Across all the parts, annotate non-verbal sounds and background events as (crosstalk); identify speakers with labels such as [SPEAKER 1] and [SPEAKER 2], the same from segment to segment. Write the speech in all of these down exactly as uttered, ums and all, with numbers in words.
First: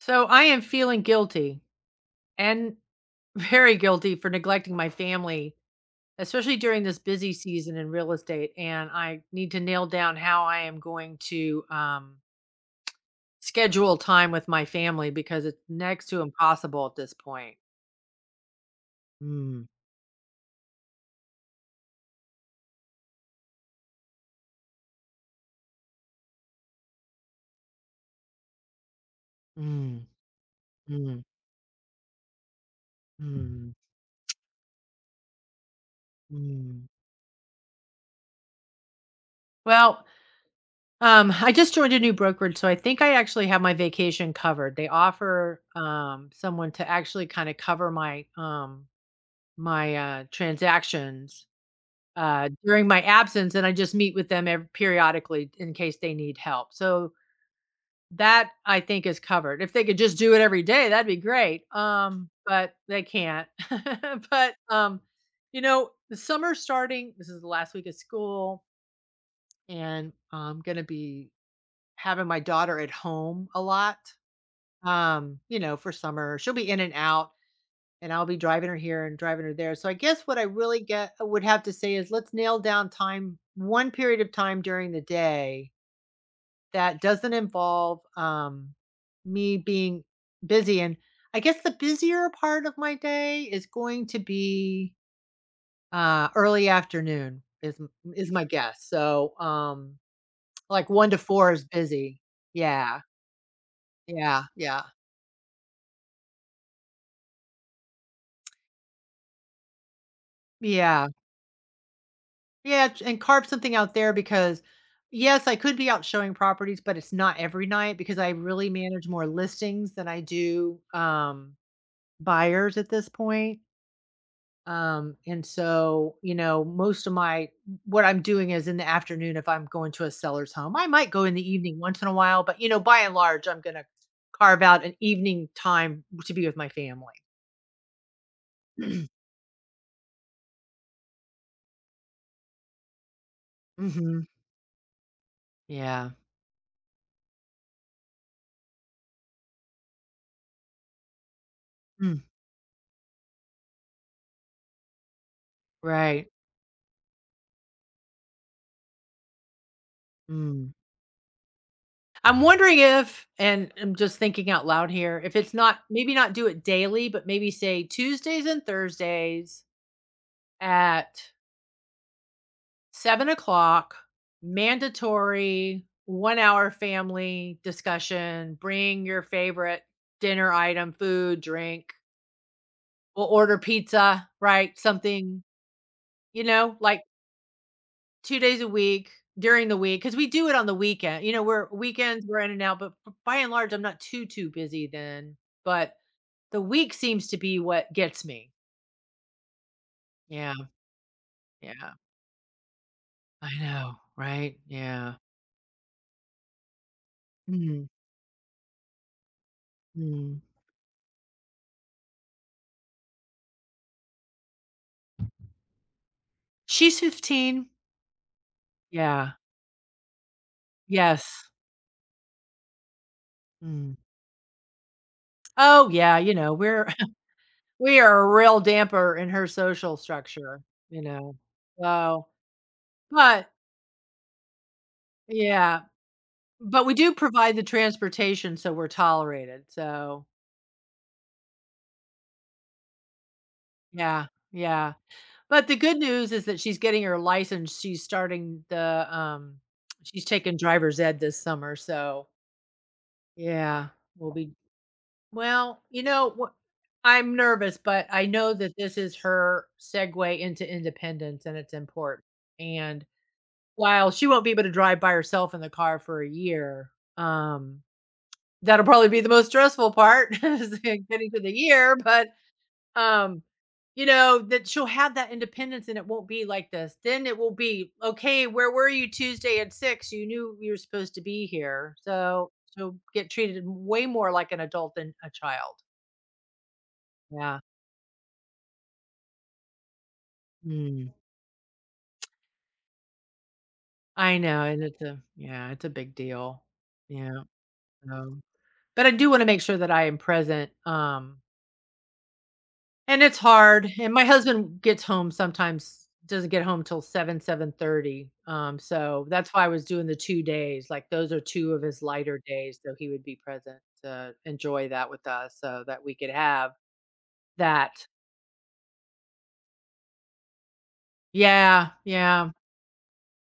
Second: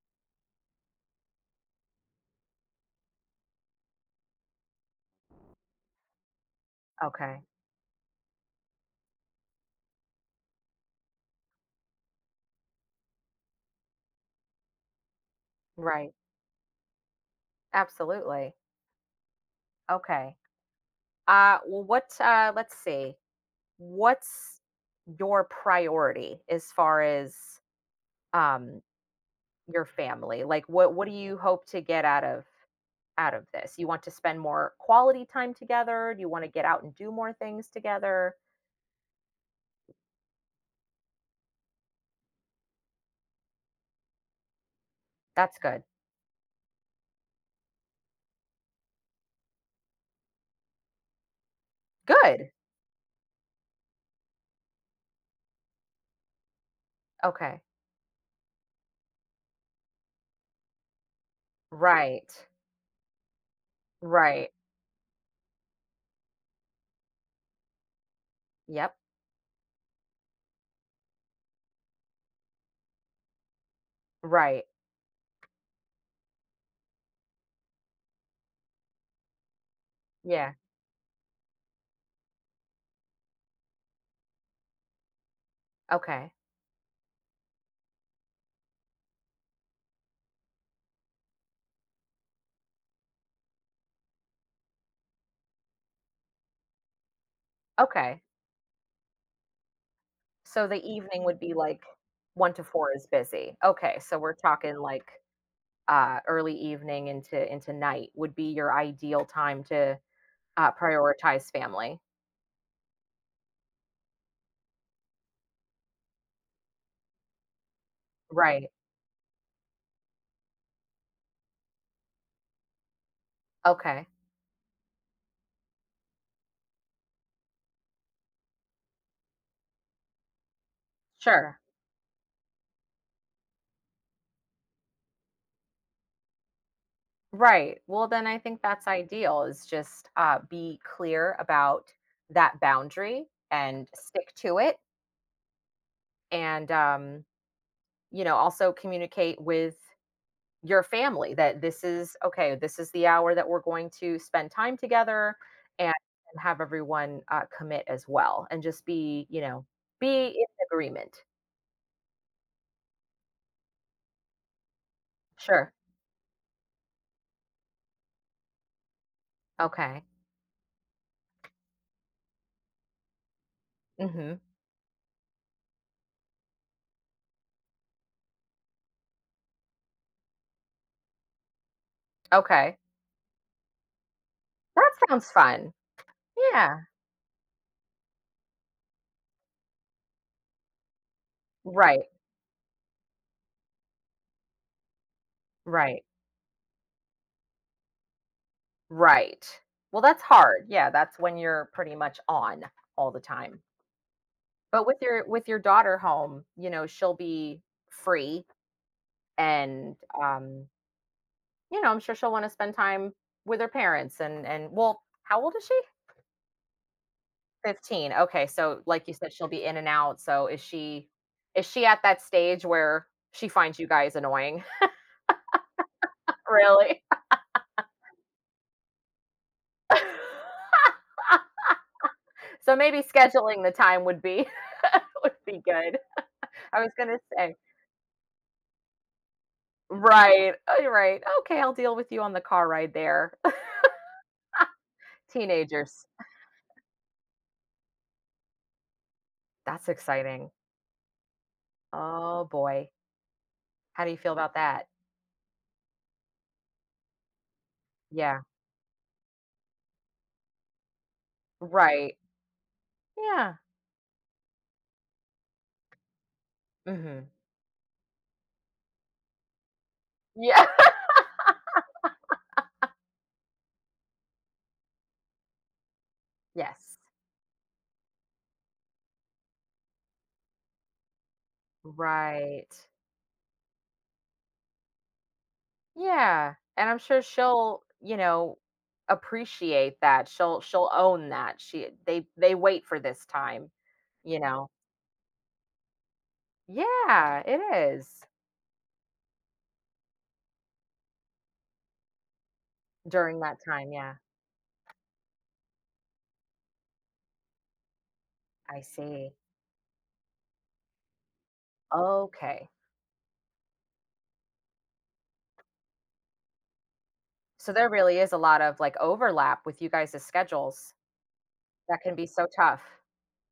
[SPEAKER 1] So I am feeling guilty and (laughs) very guilty for neglecting my family, especially during this busy
[SPEAKER 2] Okay.
[SPEAKER 1] season in real estate. And I need to nail down how I am going to um, schedule time with my family because it's next
[SPEAKER 2] Right.
[SPEAKER 1] to impossible at this point.
[SPEAKER 2] Absolutely.
[SPEAKER 1] Mm,
[SPEAKER 2] Okay. Uh well what uh let's see. What's your priority as far as um your
[SPEAKER 1] mm,
[SPEAKER 2] family? Like what what do
[SPEAKER 1] mm,
[SPEAKER 2] you hope to get out of out of
[SPEAKER 1] mm,
[SPEAKER 2] this? You want to spend more quality time together? Do you want to get out
[SPEAKER 1] mm.
[SPEAKER 2] and do more things together?
[SPEAKER 1] Well, um, I just joined a new brokerage, so I think I actually have my vacation covered. They
[SPEAKER 2] That's
[SPEAKER 1] offer
[SPEAKER 2] good.
[SPEAKER 1] um, someone to actually kind of cover my um, my, uh, transactions, uh,
[SPEAKER 2] Good.
[SPEAKER 1] during my absence, and I just meet with them ev periodically in case they need help. So,
[SPEAKER 2] Okay.
[SPEAKER 1] that I think is covered. If they could just do it every day, that'd be great, um,
[SPEAKER 2] Right.
[SPEAKER 1] but they can't. (laughs)
[SPEAKER 2] Right.
[SPEAKER 1] But, um, you know, the summer's starting, this is the last week of school,
[SPEAKER 2] Yep.
[SPEAKER 1] and I'm gonna be having my daughter at home a lot,
[SPEAKER 2] Right.
[SPEAKER 1] um, you know, for summer. She'll be in and out. And I'll be driving her here and driving her there. So I guess what I
[SPEAKER 2] Yeah.
[SPEAKER 1] really get uh, would have to say is let's nail down time, one period of time during the day
[SPEAKER 2] Okay.
[SPEAKER 1] that doesn't involve um, me being busy. And I guess the busier part of my day is going to be uh, early afternoon is m-
[SPEAKER 2] Okay.
[SPEAKER 1] is my guess. So um,
[SPEAKER 2] So the
[SPEAKER 1] like one to
[SPEAKER 2] evening would
[SPEAKER 1] four
[SPEAKER 2] be
[SPEAKER 1] is
[SPEAKER 2] like
[SPEAKER 1] busy.
[SPEAKER 2] one to four
[SPEAKER 1] Yeah,
[SPEAKER 2] is busy. Okay, so we're
[SPEAKER 1] yeah,
[SPEAKER 2] talking
[SPEAKER 1] yeah,
[SPEAKER 2] like, uh, early evening into into night would be your ideal time to, uh,
[SPEAKER 1] yeah.
[SPEAKER 2] prioritize family.
[SPEAKER 1] Yeah, ch and carve something out there because, yes, I could be out showing properties, but it's not every night because I
[SPEAKER 2] Right.
[SPEAKER 1] really manage more listings than I do, um, buyers at this point,
[SPEAKER 2] Okay.
[SPEAKER 1] um, and so, you know, most of my what I'm doing is in the afternoon if I'm going to a seller's home. I might go in the
[SPEAKER 2] Sure.
[SPEAKER 1] evening once in a while, but, you know, by and large, I'm gonna carve out an evening time to be with my family.
[SPEAKER 2] Right. Well, then I think that's
[SPEAKER 1] (clears throat)
[SPEAKER 2] ideal is just, uh, be clear about that boundary and
[SPEAKER 1] Mhm.
[SPEAKER 2] stick to it
[SPEAKER 1] Yeah.
[SPEAKER 2] and, um, you know, also communicate with your family that this is
[SPEAKER 1] Mm.
[SPEAKER 2] okay, this is the hour that we're going to spend time together and,
[SPEAKER 1] Right.
[SPEAKER 2] and have everyone uh, commit as well and just be, you know, be in
[SPEAKER 1] Mm.
[SPEAKER 2] agreement.
[SPEAKER 1] I'm wondering if, and I'm just thinking out loud here, if it's
[SPEAKER 2] Sure.
[SPEAKER 1] not maybe not do it daily, but maybe say Tuesdays and Thursdays
[SPEAKER 2] Okay.
[SPEAKER 1] at seven o'clock,
[SPEAKER 2] Hmm.
[SPEAKER 1] mandatory one hour family discussion. Bring your favorite dinner item, food, drink.
[SPEAKER 2] Okay.
[SPEAKER 1] We'll order pizza, right?
[SPEAKER 2] That sounds
[SPEAKER 1] Something,
[SPEAKER 2] fun.
[SPEAKER 1] you know,
[SPEAKER 2] Yeah.
[SPEAKER 1] like two days a week during the week because we do it on the weekend. You know, we're
[SPEAKER 2] Right.
[SPEAKER 1] weekends, we're in and out, but b- by and large, I'm not too, too busy then. But
[SPEAKER 2] Right.
[SPEAKER 1] the week seems to be what gets me.
[SPEAKER 2] Right. Well, that's
[SPEAKER 1] Yeah,
[SPEAKER 2] hard. Yeah, that's when you're
[SPEAKER 1] yeah.
[SPEAKER 2] pretty much on all the
[SPEAKER 1] I
[SPEAKER 2] time.
[SPEAKER 1] know, right?
[SPEAKER 2] But with
[SPEAKER 1] Yeah.
[SPEAKER 2] your with your daughter home, you know, she'll be
[SPEAKER 1] Mhm,
[SPEAKER 2] free and
[SPEAKER 1] mm.
[SPEAKER 2] um you know, I'm sure she'll want to spend time with her parents and and well, how old is she?
[SPEAKER 1] She's fifteen.
[SPEAKER 2] fifteen. Okay, so like you
[SPEAKER 1] Yeah.
[SPEAKER 2] said, she'll be in and out. So is she
[SPEAKER 1] Yes.
[SPEAKER 2] is she at that stage where she finds you
[SPEAKER 1] Mm.
[SPEAKER 2] guys annoying? (laughs)
[SPEAKER 1] Oh, yeah, you know, we're
[SPEAKER 2] Really?
[SPEAKER 1] (laughs) we are a real damper in her social structure,
[SPEAKER 2] (laughs)
[SPEAKER 1] you know. So,
[SPEAKER 2] So maybe
[SPEAKER 1] but
[SPEAKER 2] scheduling the time would be (laughs) would be
[SPEAKER 1] yeah,
[SPEAKER 2] good. I
[SPEAKER 1] but
[SPEAKER 2] was
[SPEAKER 1] we
[SPEAKER 2] going
[SPEAKER 1] do
[SPEAKER 2] to
[SPEAKER 1] provide
[SPEAKER 2] say.
[SPEAKER 1] the transportation, so we're tolerated. So,
[SPEAKER 2] Right, uh, right. Okay, I'll deal with you on the car ride there.
[SPEAKER 1] yeah, yeah.
[SPEAKER 2] (laughs)
[SPEAKER 1] But the good
[SPEAKER 2] Teenagers.
[SPEAKER 1] news is that she's getting her license. She's starting the um
[SPEAKER 2] That's
[SPEAKER 1] she's
[SPEAKER 2] exciting.
[SPEAKER 1] taking driver's ed this summer, so
[SPEAKER 2] Oh boy.
[SPEAKER 1] yeah,
[SPEAKER 2] How do you
[SPEAKER 1] we'll
[SPEAKER 2] feel
[SPEAKER 1] be
[SPEAKER 2] about that?
[SPEAKER 1] well, you know, wh- I'm nervous, but I
[SPEAKER 2] Yeah.
[SPEAKER 1] know that this is her segue into independence and it's
[SPEAKER 2] Right.
[SPEAKER 1] important. And
[SPEAKER 2] Yeah.
[SPEAKER 1] while she won't be able to drive by herself in the car for a year,
[SPEAKER 2] Mhm.
[SPEAKER 1] um that'll probably be the most stressful part (laughs)
[SPEAKER 2] Yeah.
[SPEAKER 1] is
[SPEAKER 2] (laughs)
[SPEAKER 1] getting to the year, but um, you know, that she'll have that independence and it won't be like this.
[SPEAKER 2] Yes.
[SPEAKER 1] Then it will be, okay, where were you Tuesday at six? You knew you were supposed to be here. So
[SPEAKER 2] Right.
[SPEAKER 1] she'll get treated way more like an adult than a child.
[SPEAKER 2] Yeah, and I'm sure
[SPEAKER 1] Yeah.
[SPEAKER 2] she'll, you know, appreciate that. She'll she'll
[SPEAKER 1] Mm.
[SPEAKER 2] own that. She They they wait for this time,
[SPEAKER 1] I
[SPEAKER 2] you
[SPEAKER 1] know,
[SPEAKER 2] know.
[SPEAKER 1] and it's a yeah, it's a big deal. Yeah.
[SPEAKER 2] Yeah, it is.
[SPEAKER 1] So, but I do want to make sure that I am present. Um, And it's
[SPEAKER 2] During that
[SPEAKER 1] hard,
[SPEAKER 2] time,
[SPEAKER 1] and
[SPEAKER 2] yeah.
[SPEAKER 1] my husband gets home sometimes doesn't get home till seven, seven thirty, um,
[SPEAKER 2] I
[SPEAKER 1] so
[SPEAKER 2] see.
[SPEAKER 1] that's why I was doing the two days, like, those are two of his lighter
[SPEAKER 2] Okay.
[SPEAKER 1] days, so he would be present to enjoy that with us so that we could have
[SPEAKER 2] So there
[SPEAKER 1] that.
[SPEAKER 2] really is a lot of, like, overlap with you guys' schedules.
[SPEAKER 1] Yeah,
[SPEAKER 2] That can be so
[SPEAKER 1] yeah.
[SPEAKER 2] tough.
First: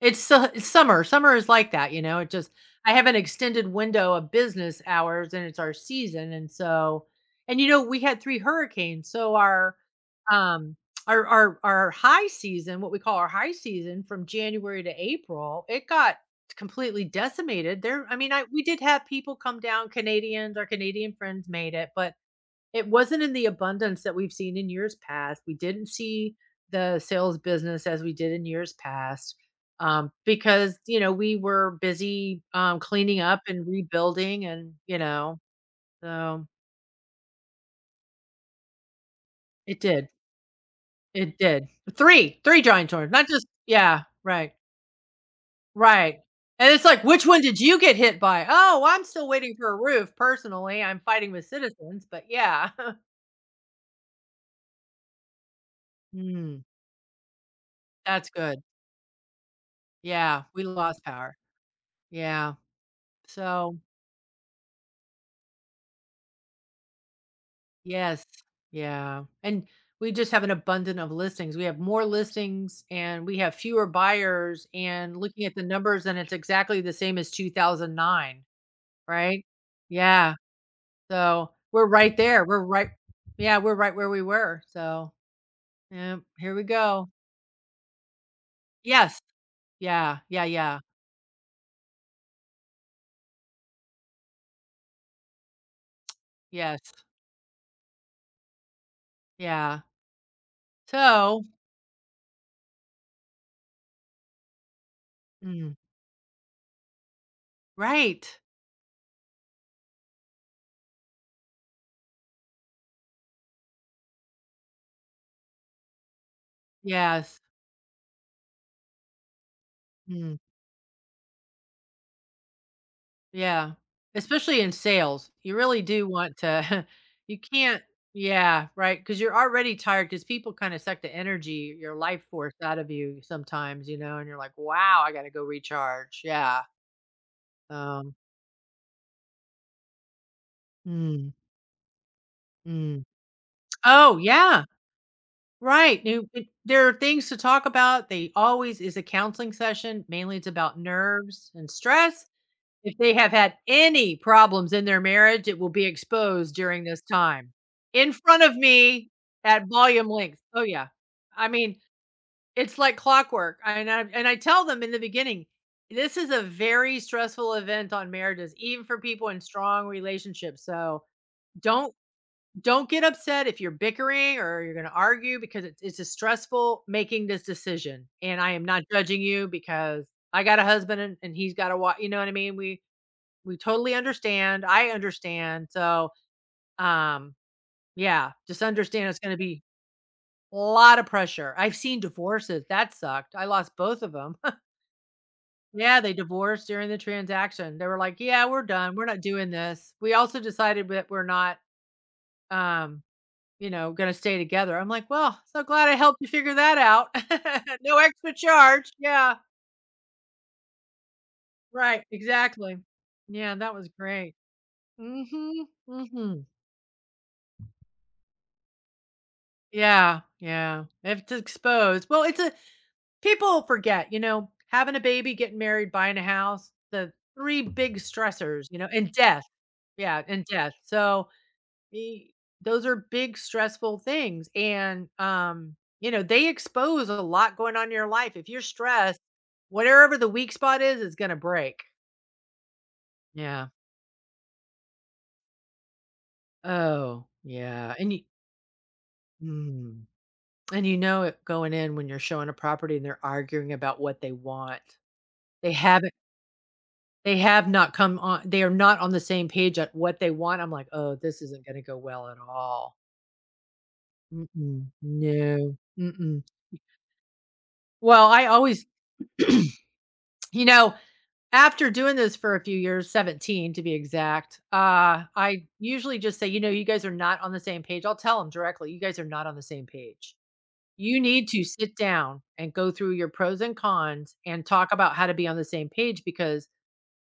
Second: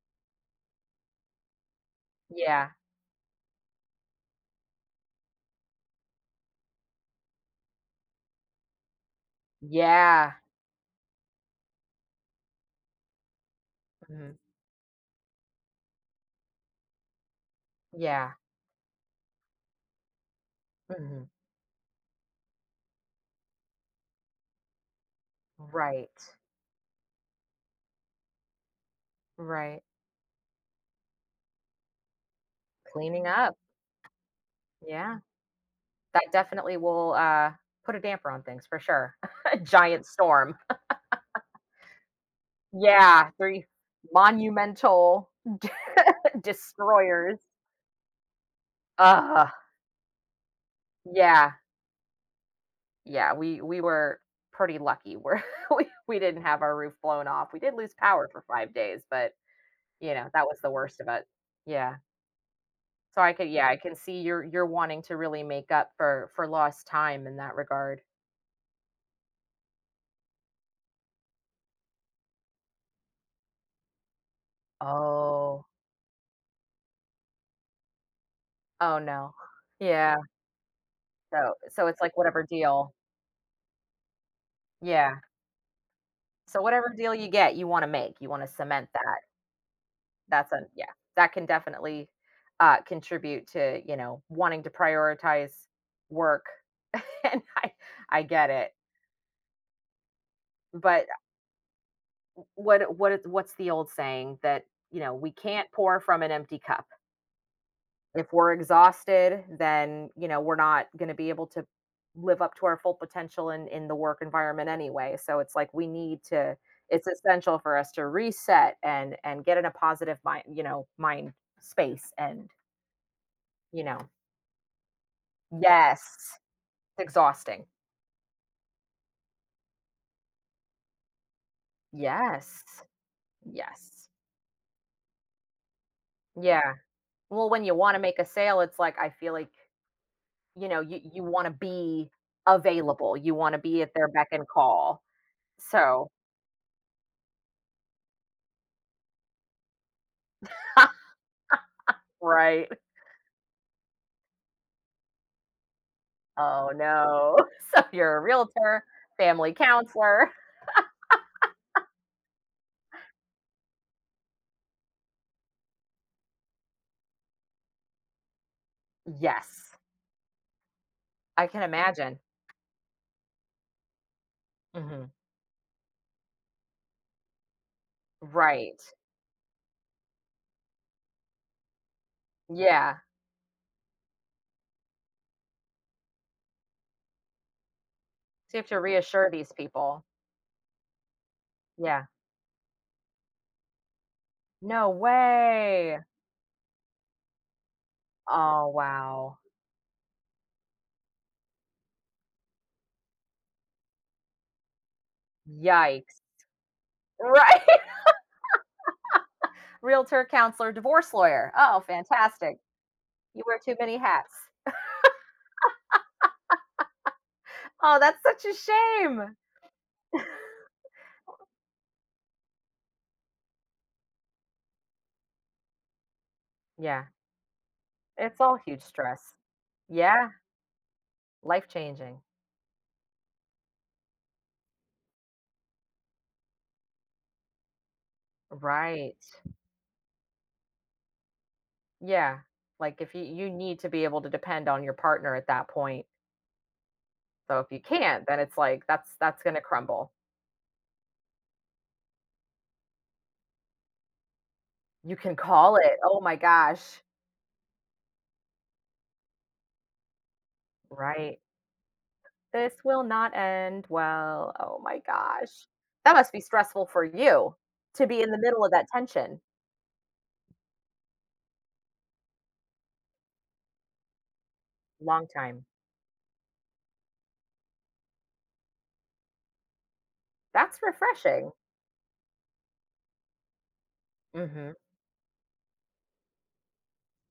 [SPEAKER 1] It's su it's summer. Summer is like that, you know? It just
[SPEAKER 2] Yeah.
[SPEAKER 1] I have an extended window of business hours, and it's our season, and so and, you know, we had three hurricanes, so our,
[SPEAKER 2] Yeah.
[SPEAKER 1] um, our our our high season, what we call our high season from
[SPEAKER 2] Mhm.
[SPEAKER 1] January to April, it got completely decimated. There I mean,
[SPEAKER 2] Yeah.
[SPEAKER 1] I we did have people come down, Canadians, our Canadian
[SPEAKER 2] Mhm.
[SPEAKER 1] friends made it, but it wasn't in the abundance that we've seen in years past. We didn't
[SPEAKER 2] Right.
[SPEAKER 1] see the sales business as we did in years past,
[SPEAKER 2] Right.
[SPEAKER 1] um, because, you know, we were busy, um, cleaning
[SPEAKER 2] Cleaning
[SPEAKER 1] up
[SPEAKER 2] up.
[SPEAKER 1] and rebuilding and, you
[SPEAKER 2] Yeah.
[SPEAKER 1] know,
[SPEAKER 2] That
[SPEAKER 1] so
[SPEAKER 2] definitely will, uh, put a damper on things for sure. (laughs)
[SPEAKER 1] it
[SPEAKER 2] Giant
[SPEAKER 1] did.
[SPEAKER 2] storm.
[SPEAKER 1] It did. three three giant tornadoes, not
[SPEAKER 2] Yeah,
[SPEAKER 1] just
[SPEAKER 2] three
[SPEAKER 1] yeah, right,
[SPEAKER 2] monumental
[SPEAKER 1] right,
[SPEAKER 2] (laughs)
[SPEAKER 1] and it's like, "Which
[SPEAKER 2] destroyers.
[SPEAKER 1] one did you get hit by?" "Oh, I'm still
[SPEAKER 2] Ugh,
[SPEAKER 1] waiting for a roof, personally, I'm fighting with
[SPEAKER 2] yeah,
[SPEAKER 1] citizens, but yeah." (laughs)
[SPEAKER 2] yeah, we we were pretty lucky where (laughs) we we didn't
[SPEAKER 1] Mm,
[SPEAKER 2] have our roof blown off. We did lose power
[SPEAKER 1] that's
[SPEAKER 2] for
[SPEAKER 1] good.
[SPEAKER 2] five days, but, you know,
[SPEAKER 1] Yeah,
[SPEAKER 2] that was
[SPEAKER 1] we
[SPEAKER 2] the worst
[SPEAKER 1] lost
[SPEAKER 2] of it.
[SPEAKER 1] power.
[SPEAKER 2] Yeah.
[SPEAKER 1] Yeah.
[SPEAKER 2] So I could, yeah, I
[SPEAKER 1] So,
[SPEAKER 2] can see you're you're wanting to really make up for for lost time in that regard.
[SPEAKER 1] yes. Yeah, and we just have an abundant of listings. We have more listings and we have fewer buyers and looking at the
[SPEAKER 2] Oh.
[SPEAKER 1] numbers and it's exactly the same as two thousand nine,
[SPEAKER 2] Oh, no.
[SPEAKER 1] right?
[SPEAKER 2] Yeah,
[SPEAKER 1] Yeah. So,
[SPEAKER 2] so
[SPEAKER 1] we're
[SPEAKER 2] so it's
[SPEAKER 1] right
[SPEAKER 2] like
[SPEAKER 1] there.
[SPEAKER 2] whatever
[SPEAKER 1] We're right
[SPEAKER 2] deal.
[SPEAKER 1] Yeah, we're right where we were. So,
[SPEAKER 2] Yeah.
[SPEAKER 1] yep, here
[SPEAKER 2] So
[SPEAKER 1] we
[SPEAKER 2] whatever
[SPEAKER 1] go.
[SPEAKER 2] deal you get, you wanna make, you wanna cement
[SPEAKER 1] Yes.
[SPEAKER 2] that.
[SPEAKER 1] Yeah, yeah,
[SPEAKER 2] That's a,
[SPEAKER 1] yeah.
[SPEAKER 2] yeah, that can definitely, uh, contribute to, you know, wanting to prioritize work,
[SPEAKER 1] Yes.
[SPEAKER 2] (laughs) and I I get it.
[SPEAKER 1] Yeah.
[SPEAKER 2] But,
[SPEAKER 1] So
[SPEAKER 2] what what what's the old saying that, you know, "We can't
[SPEAKER 1] mm,
[SPEAKER 2] pour from an empty cup." If
[SPEAKER 1] right.
[SPEAKER 2] we're exhausted, then, you know, we're not going to be able to live up to our full potential in in the work environment anyway. So it's like we need to, it's
[SPEAKER 1] Yes.
[SPEAKER 2] essential for us to reset and and get in a positive
[SPEAKER 1] Mm.
[SPEAKER 2] mind, you know, mind space and,
[SPEAKER 1] Yeah,
[SPEAKER 2] you know.
[SPEAKER 1] especially in sales, you really do want
[SPEAKER 2] Yes.
[SPEAKER 1] to (laughs)
[SPEAKER 2] It's
[SPEAKER 1] you
[SPEAKER 2] exhausting.
[SPEAKER 1] can't yeah, right. Because 'cause you're already tired. Because people kinda suck the energy, your life force out
[SPEAKER 2] Yes.
[SPEAKER 1] of you sometimes, you
[SPEAKER 2] Yes.
[SPEAKER 1] know, and you're like, "Wow, I gotta go recharge." Yeah,
[SPEAKER 2] Yeah. Well, when you want to
[SPEAKER 1] um,
[SPEAKER 2] make a sale, it's like, I feel like, you know, you you
[SPEAKER 1] mm,
[SPEAKER 2] want to be
[SPEAKER 1] mm.
[SPEAKER 2] available. You want to be at their
[SPEAKER 1] Oh,
[SPEAKER 2] beck and
[SPEAKER 1] yeah,
[SPEAKER 2] call.
[SPEAKER 1] right,
[SPEAKER 2] So,
[SPEAKER 1] new it there are things to talk about, they always is a counseling session, mainly it's about nerves and stress
[SPEAKER 2] right?
[SPEAKER 1] if they have had any problems in their marriage, it will be exposed
[SPEAKER 2] Oh,
[SPEAKER 1] during this
[SPEAKER 2] no.
[SPEAKER 1] time.
[SPEAKER 2] (laughs) So
[SPEAKER 1] In
[SPEAKER 2] you're a
[SPEAKER 1] front of
[SPEAKER 2] realtor,
[SPEAKER 1] me
[SPEAKER 2] family
[SPEAKER 1] at volume
[SPEAKER 2] counselor.
[SPEAKER 1] length. Oh, yeah. I mean, it's like clockwork. And I and I tell them in the beginning, this is a very stressful event on marriages, even for people in
[SPEAKER 2] Yes,
[SPEAKER 1] strong relationships. So
[SPEAKER 2] I can
[SPEAKER 1] don't
[SPEAKER 2] imagine.
[SPEAKER 1] don't get upset if you're bickering or you're going to
[SPEAKER 2] Mhm.
[SPEAKER 1] argue because it's it's a stressful making this decision. And I am
[SPEAKER 2] Right.
[SPEAKER 1] not judging you because I got a husband and, and he's got a wife. You know what I mean? We
[SPEAKER 2] Yeah.
[SPEAKER 1] we totally understand, I understand, so, um, yeah,
[SPEAKER 2] So you
[SPEAKER 1] just
[SPEAKER 2] have to
[SPEAKER 1] understand it's
[SPEAKER 2] reassure
[SPEAKER 1] gonna
[SPEAKER 2] these
[SPEAKER 1] be
[SPEAKER 2] people.
[SPEAKER 1] a lot of pressure. I've seen
[SPEAKER 2] Yeah.
[SPEAKER 1] divorces, that sucked. I lost both of them. (laughs)
[SPEAKER 2] No
[SPEAKER 1] Yeah,
[SPEAKER 2] way.
[SPEAKER 1] they divorced during the transaction. They were like, "Yeah, we're
[SPEAKER 2] Oh,
[SPEAKER 1] done, we're not
[SPEAKER 2] wow.
[SPEAKER 1] doing this. We also decided that we're not, um, you know, gonna stay together." I'm like, "Well, so glad I helped
[SPEAKER 2] Yikes.
[SPEAKER 1] you figure that out.
[SPEAKER 2] Right.
[SPEAKER 1] (laughs)
[SPEAKER 2] (laughs)
[SPEAKER 1] No extra charge." Yeah,
[SPEAKER 2] Realtor, counselor, divorce lawyer. Oh,
[SPEAKER 1] right,
[SPEAKER 2] fantastic.
[SPEAKER 1] exactly.
[SPEAKER 2] You
[SPEAKER 1] Yeah,
[SPEAKER 2] wear
[SPEAKER 1] that
[SPEAKER 2] too
[SPEAKER 1] was
[SPEAKER 2] many hats.
[SPEAKER 1] great. Mhm, mhm.
[SPEAKER 2] Oh, that's such a shame.
[SPEAKER 1] Yeah,
[SPEAKER 2] (laughs)
[SPEAKER 1] yeah. If it's exposed, well, it's a people forget, you know, having a baby, getting married, buying a house,
[SPEAKER 2] Yeah.
[SPEAKER 1] the three big
[SPEAKER 2] It's all
[SPEAKER 1] stressors, you
[SPEAKER 2] huge
[SPEAKER 1] know, and
[SPEAKER 2] stress.
[SPEAKER 1] death. Yeah,
[SPEAKER 2] Yeah.
[SPEAKER 1] and death. So
[SPEAKER 2] Life changing.
[SPEAKER 1] e- those are big stressful things, and um, you know, they expose a lot going on in your life. If you're
[SPEAKER 2] Right.
[SPEAKER 1] stressed, whatever the weak spot is, is gonna break.
[SPEAKER 2] Yeah, like, if you you
[SPEAKER 1] Yeah.
[SPEAKER 2] need to be able to depend on your partner at that point,
[SPEAKER 1] Oh,
[SPEAKER 2] so if you
[SPEAKER 1] yeah. And you.
[SPEAKER 2] can't, then it's like, that's that's gonna
[SPEAKER 1] Mm.
[SPEAKER 2] crumble.
[SPEAKER 1] And you know it going in when you're showing a property and they're arguing about what they want.
[SPEAKER 2] You can
[SPEAKER 1] They
[SPEAKER 2] call it,
[SPEAKER 1] haven't
[SPEAKER 2] oh my gosh,
[SPEAKER 1] they have not come on they are not on the same page at what they want. I'm like, "Oh,
[SPEAKER 2] right?
[SPEAKER 1] this isn't gonna go well at
[SPEAKER 2] "This
[SPEAKER 1] all."
[SPEAKER 2] will not end well." Oh
[SPEAKER 1] Mm-mm.
[SPEAKER 2] my gosh.
[SPEAKER 1] No.
[SPEAKER 2] That must be
[SPEAKER 1] Mm-mm.
[SPEAKER 2] stressful for you to be
[SPEAKER 1] Well,
[SPEAKER 2] in the
[SPEAKER 1] I
[SPEAKER 2] middle of
[SPEAKER 1] always
[SPEAKER 2] that
[SPEAKER 1] (clears throat)
[SPEAKER 2] tension.
[SPEAKER 1] you know, after doing this for a few years, seventeen to be exact, uh,
[SPEAKER 2] Long
[SPEAKER 1] I
[SPEAKER 2] time.
[SPEAKER 1] usually just say, "You know, you guys are not on the same page." I'll tell tell them directly, "You guys are not on the same page.
[SPEAKER 2] That's
[SPEAKER 1] You need
[SPEAKER 2] refreshing.
[SPEAKER 1] to sit down and go through your pros and cons and
[SPEAKER 2] Mhm.
[SPEAKER 1] talk about how to be on the same page because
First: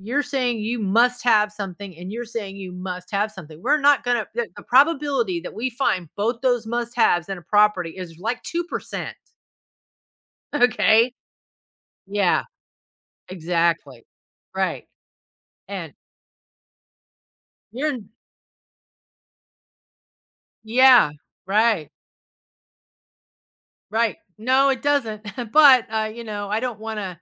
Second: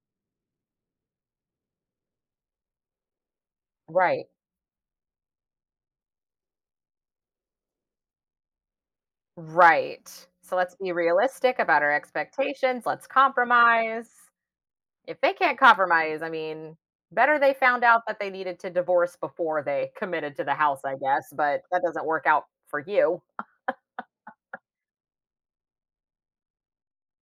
[SPEAKER 1] you're saying you must have something, and you're saying you must have something. We're not gonna
[SPEAKER 2] Right.
[SPEAKER 1] the the probability that we find both those must haves in a property is like two percent,
[SPEAKER 2] Right.
[SPEAKER 1] (laughs)
[SPEAKER 2] So let's be
[SPEAKER 1] okay?
[SPEAKER 2] realistic about our
[SPEAKER 1] Yeah,
[SPEAKER 2] expectations, let's
[SPEAKER 1] exactly.
[SPEAKER 2] compromise.
[SPEAKER 1] Right,
[SPEAKER 2] If they can't
[SPEAKER 1] and
[SPEAKER 2] compromise, I mean, better they found
[SPEAKER 1] you're
[SPEAKER 2] out that they needed to divorce before they committed to the house, I
[SPEAKER 1] yeah,
[SPEAKER 2] guess, but that
[SPEAKER 1] right,
[SPEAKER 2] doesn't work out for you.
[SPEAKER 1] right. No, it doesn't, (laughs) but, uh, you know, I don't wanna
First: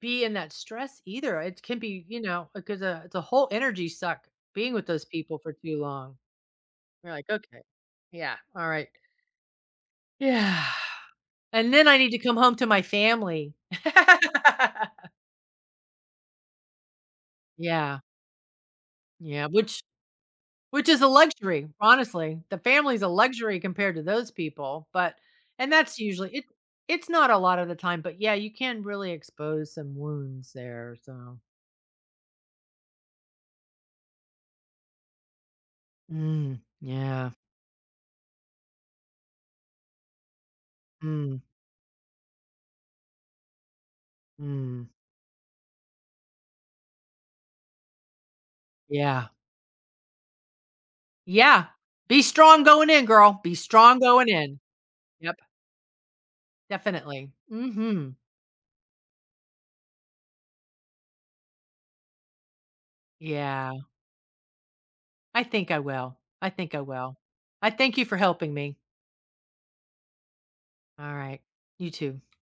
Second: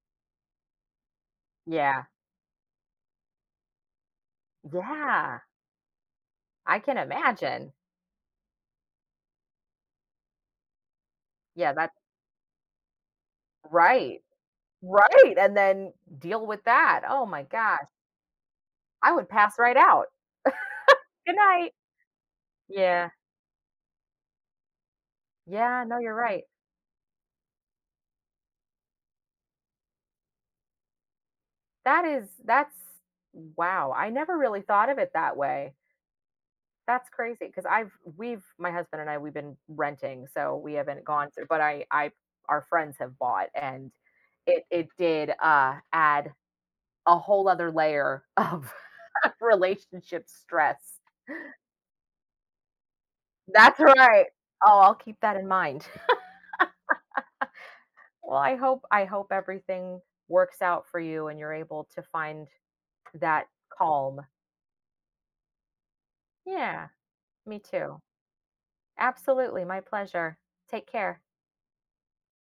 [SPEAKER 1] be in that stress either. It can be,
[SPEAKER 2] Yeah.
[SPEAKER 1] you know, because uh, it's a whole energy suck being with those people
[SPEAKER 2] Yeah.
[SPEAKER 1] for too long.
[SPEAKER 2] I can
[SPEAKER 1] You're like, "Okay.
[SPEAKER 2] imagine.
[SPEAKER 1] Yeah, all right." Yeah. And
[SPEAKER 2] Yeah,
[SPEAKER 1] then I
[SPEAKER 2] that's
[SPEAKER 1] need to come home to my family. (laughs)
[SPEAKER 2] right. Right. And then deal with that. Oh my gosh.
[SPEAKER 1] Yeah,
[SPEAKER 2] I would
[SPEAKER 1] yeah,
[SPEAKER 2] pass right
[SPEAKER 1] which
[SPEAKER 2] out.
[SPEAKER 1] which is a
[SPEAKER 2] Good
[SPEAKER 1] luxury,
[SPEAKER 2] night.
[SPEAKER 1] honestly. The family's a
[SPEAKER 2] Yeah.
[SPEAKER 1] luxury compared to those people, but and
[SPEAKER 2] Yeah, no,
[SPEAKER 1] that's
[SPEAKER 2] you're
[SPEAKER 1] usually
[SPEAKER 2] right.
[SPEAKER 1] it it's not a lot of the time, but yeah, you can really expose some wounds there, so
[SPEAKER 2] That is, that's wow. I never really thought of it that way.
[SPEAKER 1] mm,
[SPEAKER 2] That's
[SPEAKER 1] yeah.
[SPEAKER 2] crazy because I 'cause I've we've, my husband and I, we've been renting, so we haven't gone
[SPEAKER 1] Mm,
[SPEAKER 2] through, but I I our friends have bought, and it
[SPEAKER 1] mm,
[SPEAKER 2] it did, uh, add a whole other layer of
[SPEAKER 1] yeah.
[SPEAKER 2] (laughs) relationship stress.
[SPEAKER 1] Yeah. Be strong going in, girl. Be
[SPEAKER 2] That's
[SPEAKER 1] strong
[SPEAKER 2] right.
[SPEAKER 1] going in.
[SPEAKER 2] Oh, I'll keep
[SPEAKER 1] Yep,
[SPEAKER 2] that in mind. (laughs)
[SPEAKER 1] definitely. Mhm.
[SPEAKER 2] Well, I hope I hope everything works out for you and you're able to find that
[SPEAKER 1] Yeah,
[SPEAKER 2] calm.
[SPEAKER 1] I think I will. I think I
[SPEAKER 2] Yeah,
[SPEAKER 1] will.
[SPEAKER 2] me
[SPEAKER 1] I thank
[SPEAKER 2] too.
[SPEAKER 1] you for helping me.
[SPEAKER 2] Absolutely, my pleasure. Take
[SPEAKER 1] All
[SPEAKER 2] care.
[SPEAKER 1] right. You too.